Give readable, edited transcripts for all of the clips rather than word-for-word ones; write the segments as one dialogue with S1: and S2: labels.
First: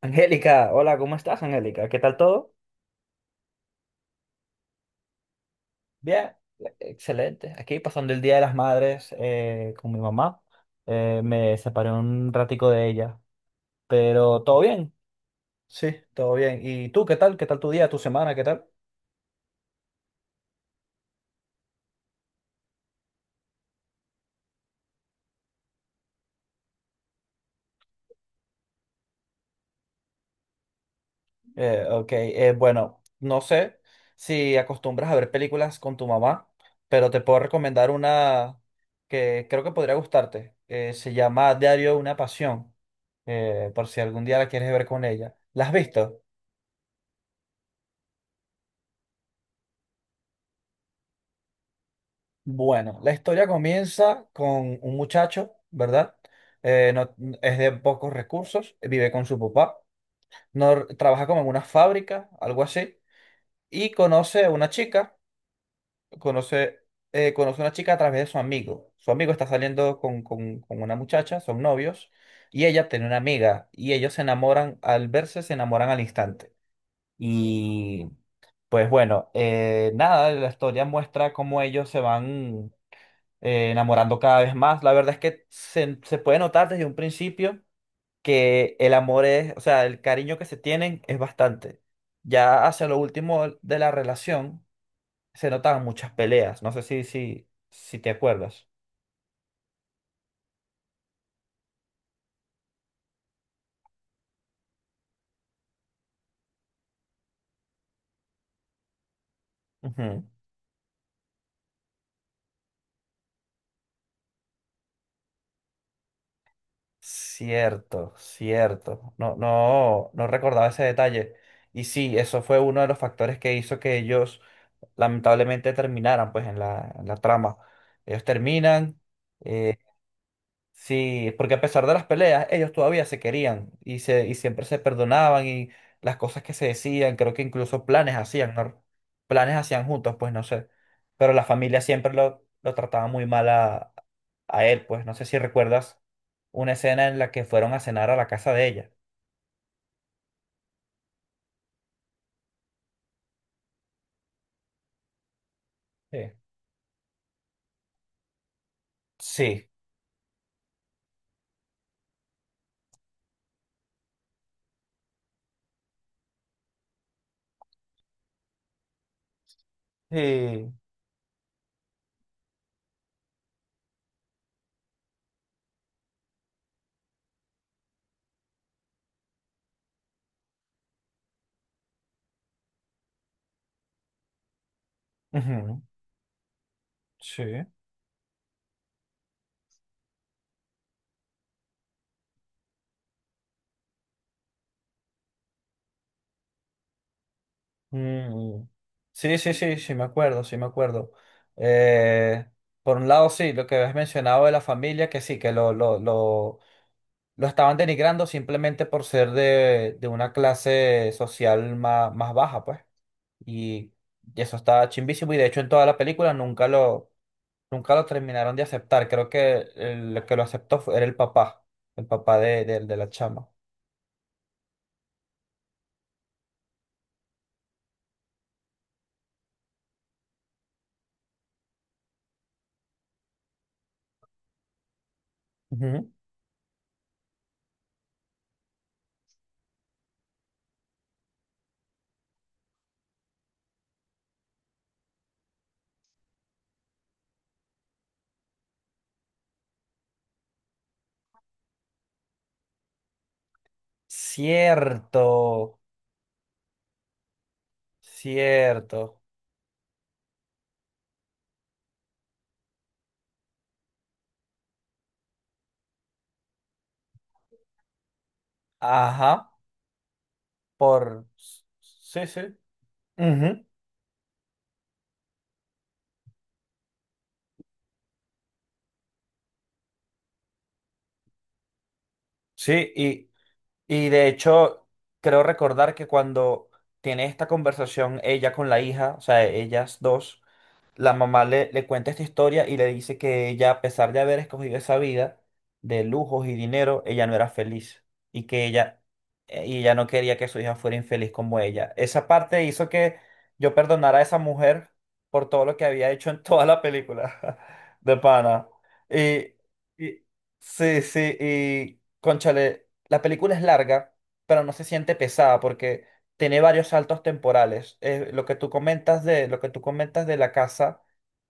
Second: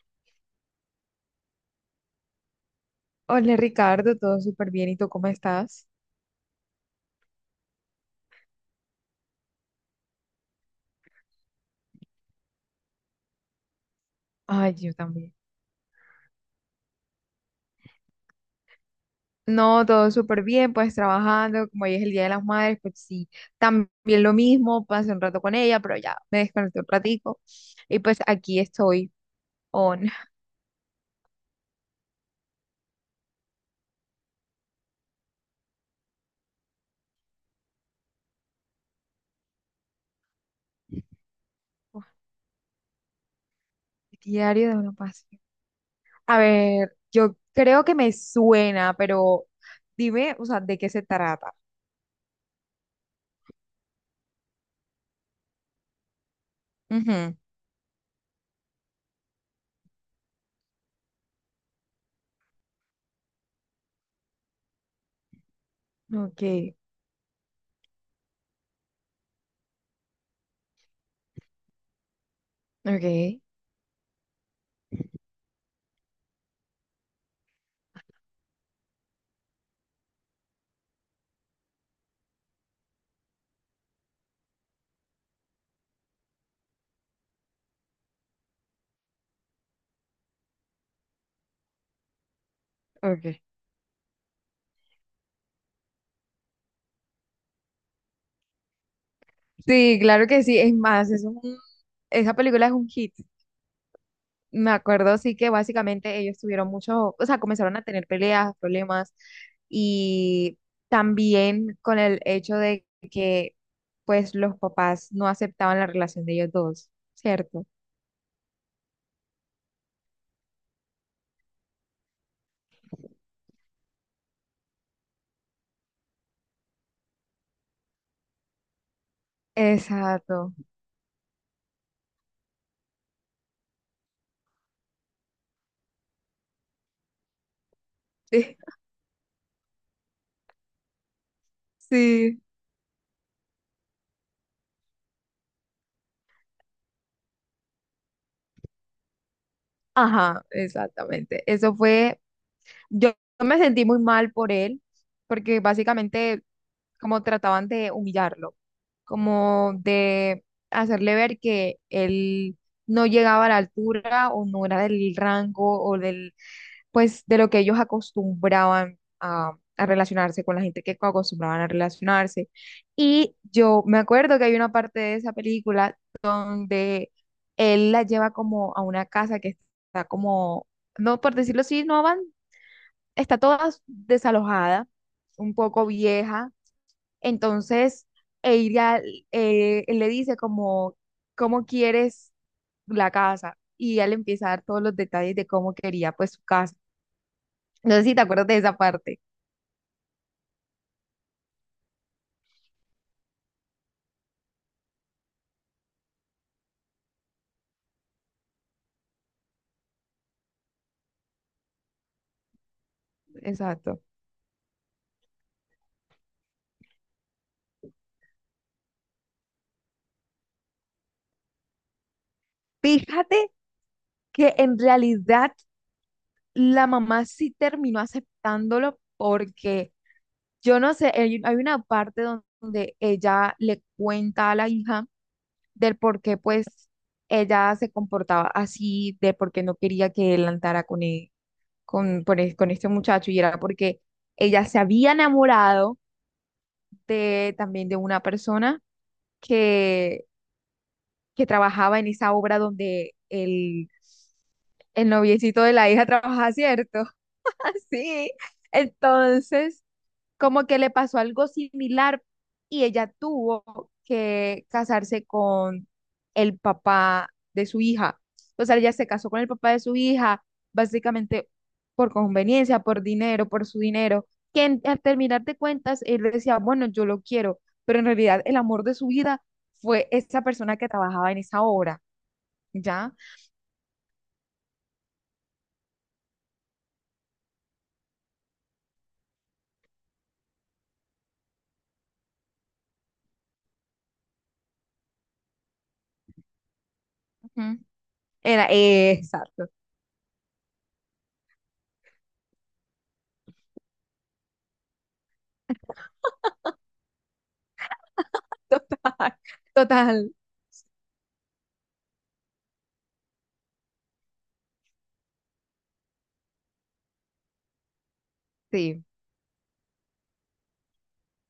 S1: Angélica, hola, ¿cómo estás, Angélica? ¿Qué tal todo?
S2: Hola Ricardo, todo súper bien. ¿Y tú cómo estás?
S1: Bien, excelente. Aquí pasando el Día de las Madres con mi mamá. Me separé un ratico de ella, pero todo
S2: Ay,
S1: bien.
S2: yo también.
S1: Sí, todo bien. ¿Y tú qué tal? ¿Qué tal tu día, tu semana? ¿Qué tal?
S2: No, todo súper bien, pues trabajando, como hoy es el Día de las Madres, pues sí, también lo mismo, pasé un rato con ella, pero ya me desconecté un ratico y pues aquí estoy on.
S1: Ok, bueno, no sé si acostumbras a ver películas con tu mamá, pero te puedo recomendar una que creo que podría gustarte. Se llama Diario de
S2: Uf,
S1: una Pasión, por si algún día la
S2: diario
S1: quieres
S2: de
S1: ver
S2: una
S1: con ella.
S2: pasión.
S1: ¿La has visto?
S2: A ver, yo creo que me suena, pero dime, o sea, ¿de qué se trata?
S1: Bueno, la historia comienza con un muchacho, ¿verdad? No,
S2: Ujú.
S1: es de pocos recursos, vive con su papá, no, trabaja como en una fábrica, algo así, y conoce a una chica,
S2: Ok,
S1: conoce, conoce a una chica a través de su amigo. Su amigo está saliendo con una muchacha, son novios, y ella tiene una
S2: ok,
S1: amiga, y ellos se enamoran, al verse se enamoran al instante. Y pues bueno, nada, la historia muestra cómo ellos se van enamorando cada vez más. La verdad es que se puede notar desde un principio que el amor es, o sea, el cariño que se tienen es bastante. Ya hacia lo
S2: ok.
S1: último de la relación se notaban muchas peleas. No sé si te acuerdas.
S2: Sí, claro que sí, es más, esa película es un hit. Me acuerdo, sí que básicamente ellos tuvieron mucho, o sea, comenzaron a tener peleas, problemas,
S1: Ujú.
S2: y también con el hecho de que, pues, los papás no aceptaban la relación de ellos dos, ¿cierto?
S1: Cierto, cierto. No recordaba ese detalle. Y sí, eso fue uno de los factores que hizo que ellos lamentablemente terminaran pues en la trama. Ellos terminan. eh,
S2: Exacto.
S1: Sí, porque a pesar de las peleas, ellos todavía se querían y, y siempre se perdonaban y las cosas que se decían, creo que incluso planes hacían,
S2: Sí,
S1: ¿no? Planes hacían juntos, pues no sé. Pero la familia siempre
S2: sí.
S1: lo trataba muy mal a él, pues no sé si recuerdas una escena en la que fueron a cenar a la casa de ella.
S2: Ajá, exactamente. Eso fue. Yo me sentí muy mal por él, porque
S1: Sí.
S2: básicamente como trataban de humillarlo,
S1: Sí.
S2: como de hacerle ver que él no llegaba a la altura o no era del rango o del, pues, de lo que ellos acostumbraban a relacionarse con la
S1: Sí.
S2: gente que acostumbraban a relacionarse. Y yo me acuerdo que hay una parte de esa película donde él la lleva como a una casa que está como, no por decirlo así, no está toda desalojada, un
S1: Ujú.
S2: poco vieja.
S1: Sí.
S2: Entonces, ella él le dice como, ¿cómo quieres la casa? Y ella le empieza a dar todos los detalles de cómo quería pues su casa. No sé si te acuerdas de
S1: Mm.
S2: esa parte.
S1: Sí, sí, sí, sí, me acuerdo, sí, me acuerdo. Eh, por un lado, sí, lo que habías mencionado de la familia, que sí, que lo estaban denigrando simplemente por ser de una clase social más, más baja, pues. Y,
S2: Exacto.
S1: y eso estaba chimbísimo. Y de hecho, en toda la película nunca lo terminaron de aceptar. Creo que el que lo aceptó fue- era el papá de la chama.
S2: Fíjate que en realidad la mamá sí terminó aceptándolo porque yo no sé, hay una parte donde ella le cuenta a la hija del
S1: Ujú.
S2: por qué pues ella se comportaba así, de por qué no quería que él andara con este muchacho y era porque ella se había enamorado de, también de una persona que, que trabajaba en esa obra donde el noviecito de
S1: Cierto,
S2: la hija trabajaba, ¿cierto? Así.
S1: cierto.
S2: Entonces, como que le pasó algo similar y ella tuvo que casarse con el papá de su hija. O sea, ella se
S1: Ajá.
S2: casó con el papá de su hija,
S1: Por...
S2: básicamente por
S1: Sí, sí.
S2: conveniencia, por dinero,
S1: Ujú.
S2: por su dinero, que al terminar de cuentas, él decía, bueno, yo lo quiero, pero en realidad el amor de su vida fue esa persona que trabajaba en esa obra,
S1: Sí,
S2: ¿ya?
S1: y de hecho, creo recordar que cuando tiene esta conversación ella con la hija, o sea, ellas dos, la mamá le cuenta esta historia y le dice que ella, a pesar de haber escogido esa vida de lujos y dinero, ella no era
S2: Ujú.
S1: feliz y que ella,
S2: Exacto,
S1: y ella no quería que su hija fuera infeliz como ella. Esa parte hizo que yo perdonara a esa mujer por todo lo que había hecho en toda la película de pana.
S2: total,
S1: Y, y-
S2: total,
S1: sí, sí, y cónchale, la película es larga, pero no se siente pesada porque tiene varios saltos temporales.
S2: sí,
S1: Lo que tú comentas de la casa,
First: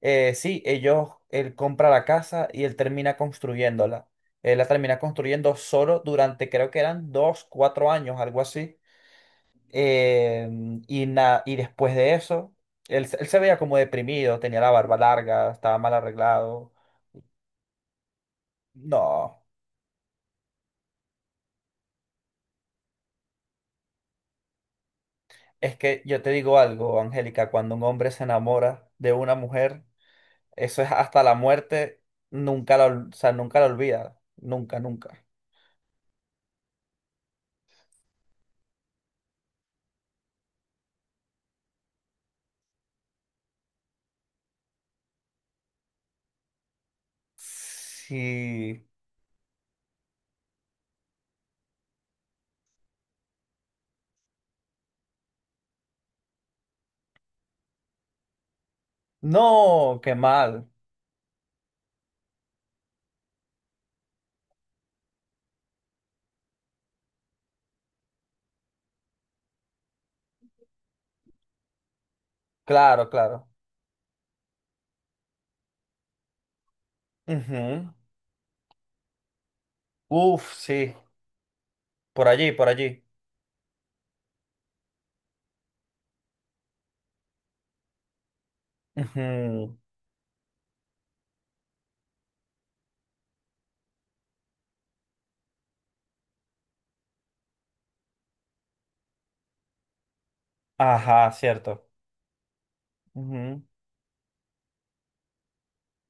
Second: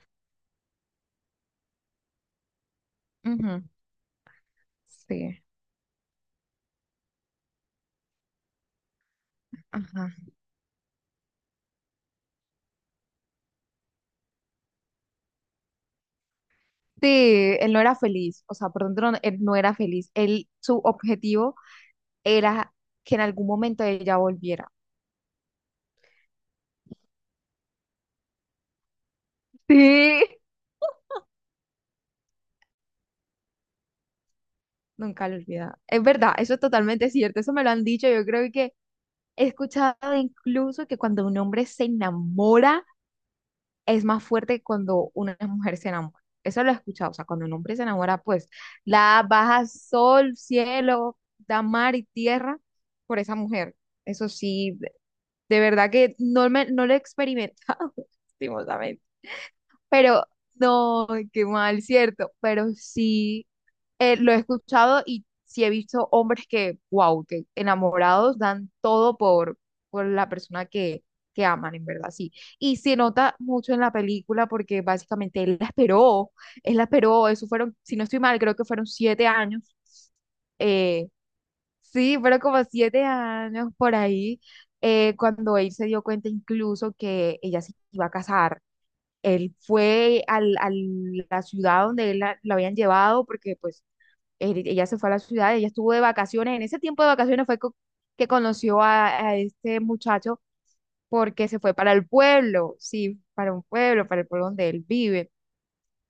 S1: sí, ellos, él compra la casa y él termina
S2: ujú,
S1: construyéndola. Él la termina
S2: sí,
S1: construyendo solo durante, creo que eran dos, cuatro años, algo así.
S2: ajá.
S1: Eh, y, na- y después de eso, él se veía como deprimido, tenía la barba larga, estaba mal arreglado.
S2: Sí, él no era feliz, o sea, perdón, no, él
S1: No,
S2: no era feliz. Él, su objetivo era que en algún momento ella volviera.
S1: es que yo te digo algo, Angélica, cuando un hombre se enamora de una mujer,
S2: Sí.
S1: eso es hasta la muerte, nunca la, ol- o sea, nunca la olvida. Nunca, nunca.
S2: Nunca lo olvida. Es verdad, eso es totalmente cierto, eso me lo han dicho. Yo creo que he escuchado incluso que cuando un hombre se enamora es más fuerte que cuando una mujer se enamora. Eso lo he escuchado, o sea, cuando un hombre se enamora, pues
S1: Sí.
S2: la baja sol, cielo, da mar y tierra por esa mujer. Eso sí, de verdad que no, no lo he experimentado, lastimosamente.
S1: No, qué
S2: Pero
S1: mal.
S2: no, qué mal, cierto. Pero sí lo he escuchado y sí he visto hombres que, wow, que enamorados dan todo por la persona que aman, en verdad, sí. Y se
S1: Claro,
S2: nota
S1: claro.
S2: mucho en la película porque básicamente él la esperó, eso fueron,
S1: Ujú.
S2: si no estoy mal, creo que fueron siete años
S1: Uf, sí.
S2: eh, sí,
S1: Por
S2: fueron
S1: allí,
S2: como
S1: por allí.
S2: siete años por ahí, cuando él se dio cuenta incluso que ella se iba a casar. Él
S1: Ujú.
S2: fue a la ciudad donde él la habían llevado, porque pues ella se fue a la ciudad, ella estuvo de vacaciones. En ese tiempo de vacaciones que conoció a este muchacho
S1: Ajá,
S2: porque se fue
S1: cierto.
S2: para el pueblo, sí, para
S1: Ujú.
S2: un pueblo, para el pueblo donde él vive.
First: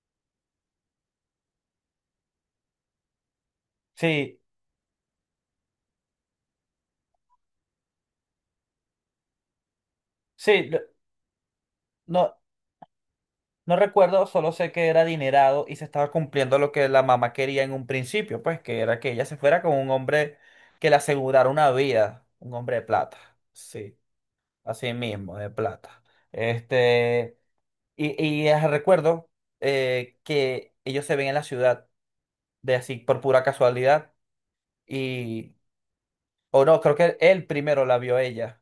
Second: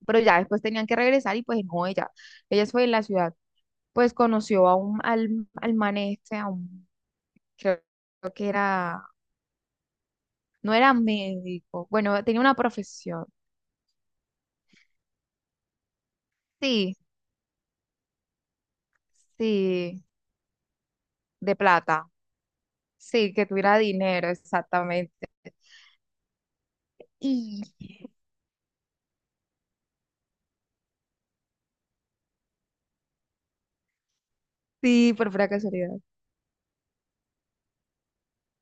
S2: Pero ya después tenían que regresar y pues no, ella fue en la ciudad pues
S1: Sí,
S2: conoció a un, al, al man este, a un creo que era,
S1: sí.
S2: no
S1: lo-
S2: era médico, bueno,
S1: No,
S2: tenía una profesión,
S1: no recuerdo, solo sé que era adinerado y se estaba cumpliendo lo que
S2: sí,
S1: la mamá quería en un principio, pues que era que ella se fuera con un
S2: sí,
S1: hombre que le asegurara
S2: de
S1: una
S2: plata,
S1: vida, un hombre de plata.
S2: sí, que tuviera
S1: Sí.
S2: dinero,
S1: Así
S2: exactamente.
S1: mismo, de plata. Este,
S2: Y
S1: y recuerdo que ellos se ven en la ciudad de así por pura casualidad.
S2: sí, por pura
S1: Y,
S2: casualidad,
S1: o no, creo que él primero la vio a ella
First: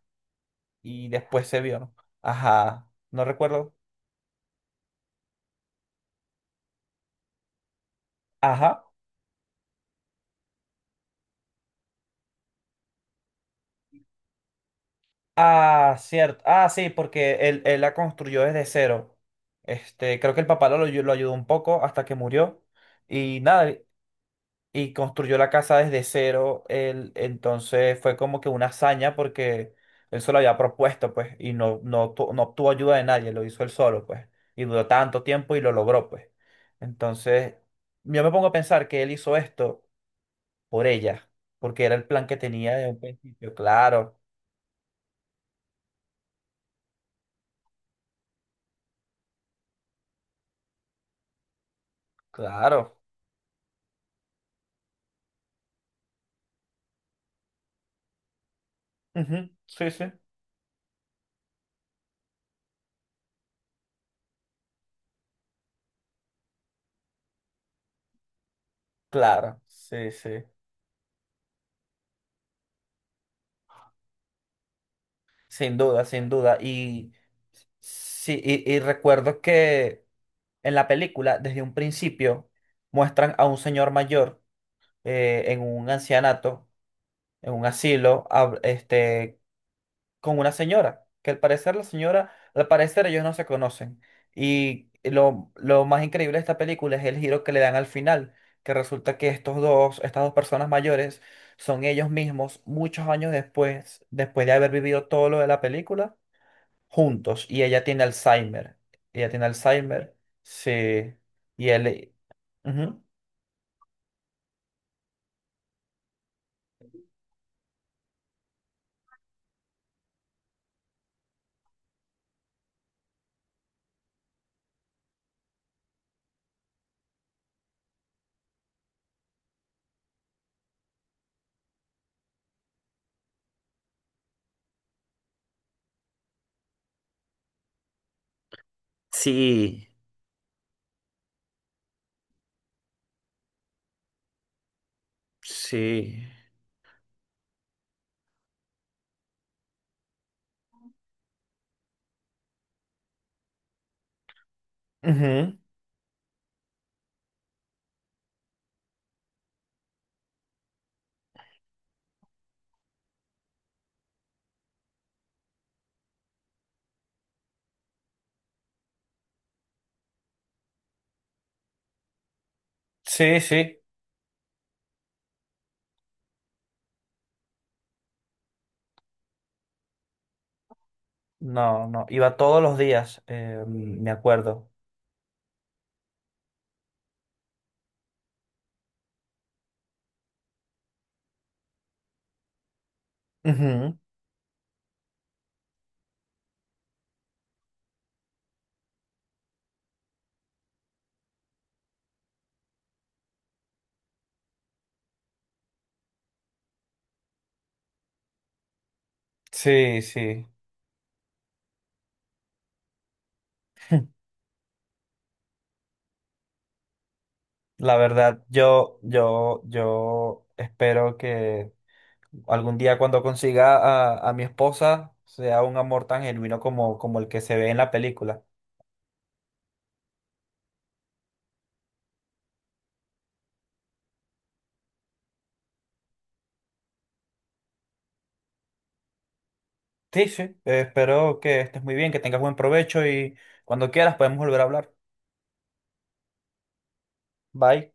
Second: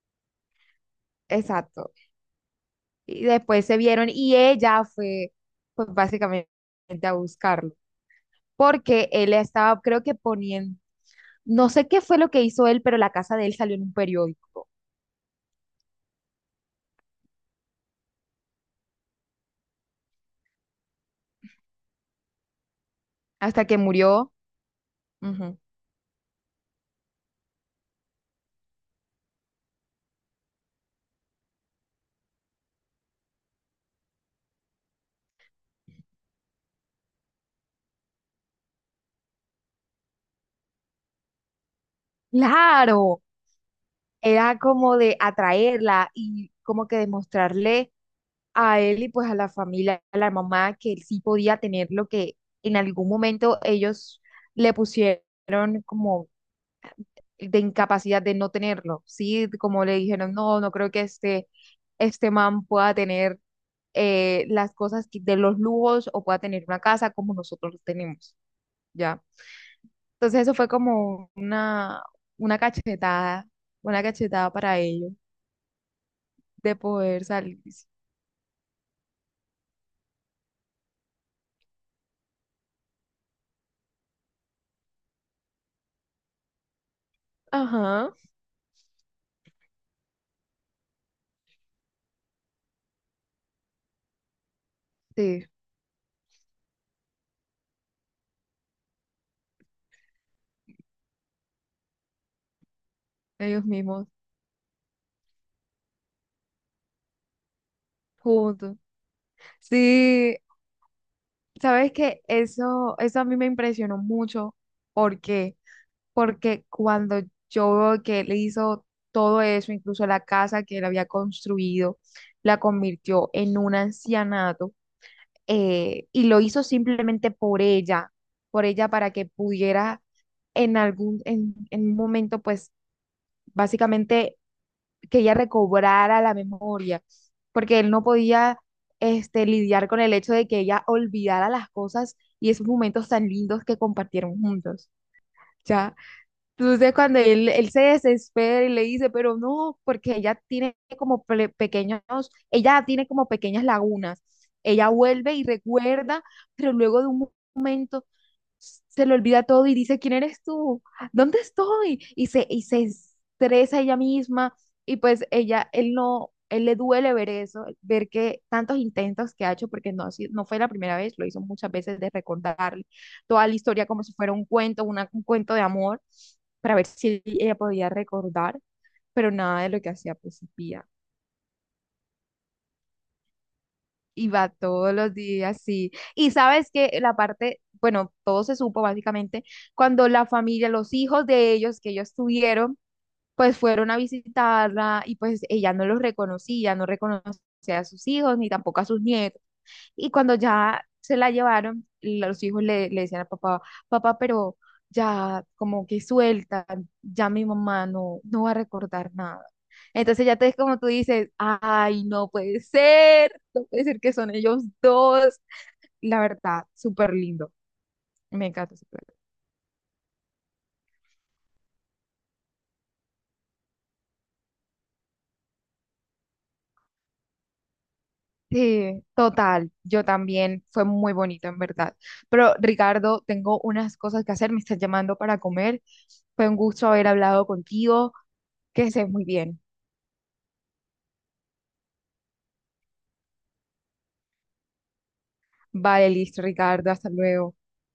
S1: y después se vio.
S2: exacto.
S1: ¿No? Ajá, no
S2: Y después
S1: recuerdo.
S2: se vieron y ella fue, pues básicamente a buscarlo,
S1: Ajá.
S2: porque él estaba, creo que poniendo, no sé qué fue lo que hizo él, pero la casa de él salió en un periódico,
S1: Ah, cierto. Ah, sí, porque él la construyó desde cero. Este, creo que el papá lo ayudó un poco hasta que murió. Y
S2: hasta
S1: nada,
S2: que murió.
S1: y construyó la
S2: Ujú.
S1: casa desde cero. Él, entonces fue como que una hazaña porque él se lo había propuesto, pues, y no, no, obtu- no obtuvo ayuda de nadie, lo hizo él solo, pues, y duró tanto tiempo y lo logró, pues. Entonces, yo me pongo a pensar que él hizo esto por ella, porque era el plan que tenía de un
S2: Claro,
S1: principio. Claro,
S2: era como de atraerla y como que demostrarle a él y pues a la familia, a la mamá, que él sí podía tener lo que en
S1: claro.
S2: algún momento ellos le pusieron como de incapacidad de no tenerlo, ¿sí?
S1: Ujú.
S2: Como
S1: Sí,
S2: le
S1: sí.
S2: dijeron, no, no creo que este man pueda tener las cosas de los lujos o pueda tener una casa como nosotros lo tenemos, ¿ya?
S1: Claro, sí,
S2: Entonces
S1: sí.
S2: eso fue como una cachetada, una cachetada para ellos.
S1: Sin duda, sin duda.
S2: De
S1: Y,
S2: poder salir.
S1: sí, y recuerdo que en la película, desde un principio, muestran a un señor mayor en un ancianato, en un
S2: Ajá,
S1: asilo, hab- este, con una señora, que al parecer la señora, al parecer ellos no se conocen. Y
S2: sí,
S1: lo más increíble de esta película es el giro que le dan al final, que resulta que estas dos personas mayores son ellos mismos muchos años
S2: ellos
S1: después,
S2: mismos,
S1: después de haber vivido todo lo de la película, juntos. Y ella tiene
S2: juntos.
S1: Alzheimer. Ella tiene Alzheimer,
S2: Sí,
S1: sí. Y
S2: sabes
S1: él,
S2: que eso,
S1: ujú.
S2: eso a mí me impresionó mucho. ¿Por qué? Porque cuando yo veo que él hizo todo eso, incluso la casa que él había construido, la convirtió en un ancianato y lo hizo simplemente por ella para que pudiera en algún, en un momento, pues básicamente que ella recobrara la memoria, porque él no podía
S1: Sí,
S2: lidiar con el hecho de que ella olvidara las cosas y esos momentos tan lindos que compartieron juntos. Ya.
S1: sí.
S2: Entonces cuando él se desespera y le dice, pero no, porque ella tiene como pequeños, ella tiene como pequeñas lagunas. Ella vuelve y
S1: Ujú.
S2: recuerda, pero luego de un momento se le olvida todo y dice, ¿quién eres tú? ¿Dónde estoy? Y y se estresa ella misma y pues ella, él no, él le duele ver eso, ver que tantos intentos que ha hecho, porque no, no fue la primera vez, lo hizo muchas veces de recordarle
S1: Sí,
S2: toda la
S1: sí.
S2: historia como si fuera un cuento, un cuento de amor, para ver si ella podía recordar, pero nada de lo que hacía pues servía.
S1: No, no. Iba todos los días, me
S2: Y va
S1: acuerdo.
S2: todos los días, sí. Y sabes que la parte, bueno, todo se supo básicamente cuando la familia, los hijos de ellos que ellos tuvieron, pues fueron a
S1: Ujú.
S2: visitarla y pues ella no los reconocía, no reconocía a sus hijos ni tampoco a sus nietos. Y cuando ya se la llevaron, los hijos le decían a papá, papá, pero ya como que suelta, ya mi mamá no, no va a recordar nada.
S1: Sí,
S2: Entonces ya
S1: sí.
S2: te es como tú dices, ay, no puede ser, no puede ser que son ellos dos. La verdad, súper lindo,
S1: La verdad,
S2: me encanta.
S1: yo,
S2: Súper.
S1: yo espero que algún día cuando consiga a mi esposa sea un amor tan genuino como, como el que se ve en la película.
S2: Sí, total, yo también, fue muy bonito en verdad. Pero Ricardo, tengo unas cosas que hacer, me estás llamando para comer. Fue un gusto haber hablado contigo, que estés muy bien.
S1: Sí, sí. Espero que estés muy bien, que tengas buen provecho y cuando quieras podemos volver a hablar.
S2: Vale, listo, Ricardo, hasta luego.
S1: Bye.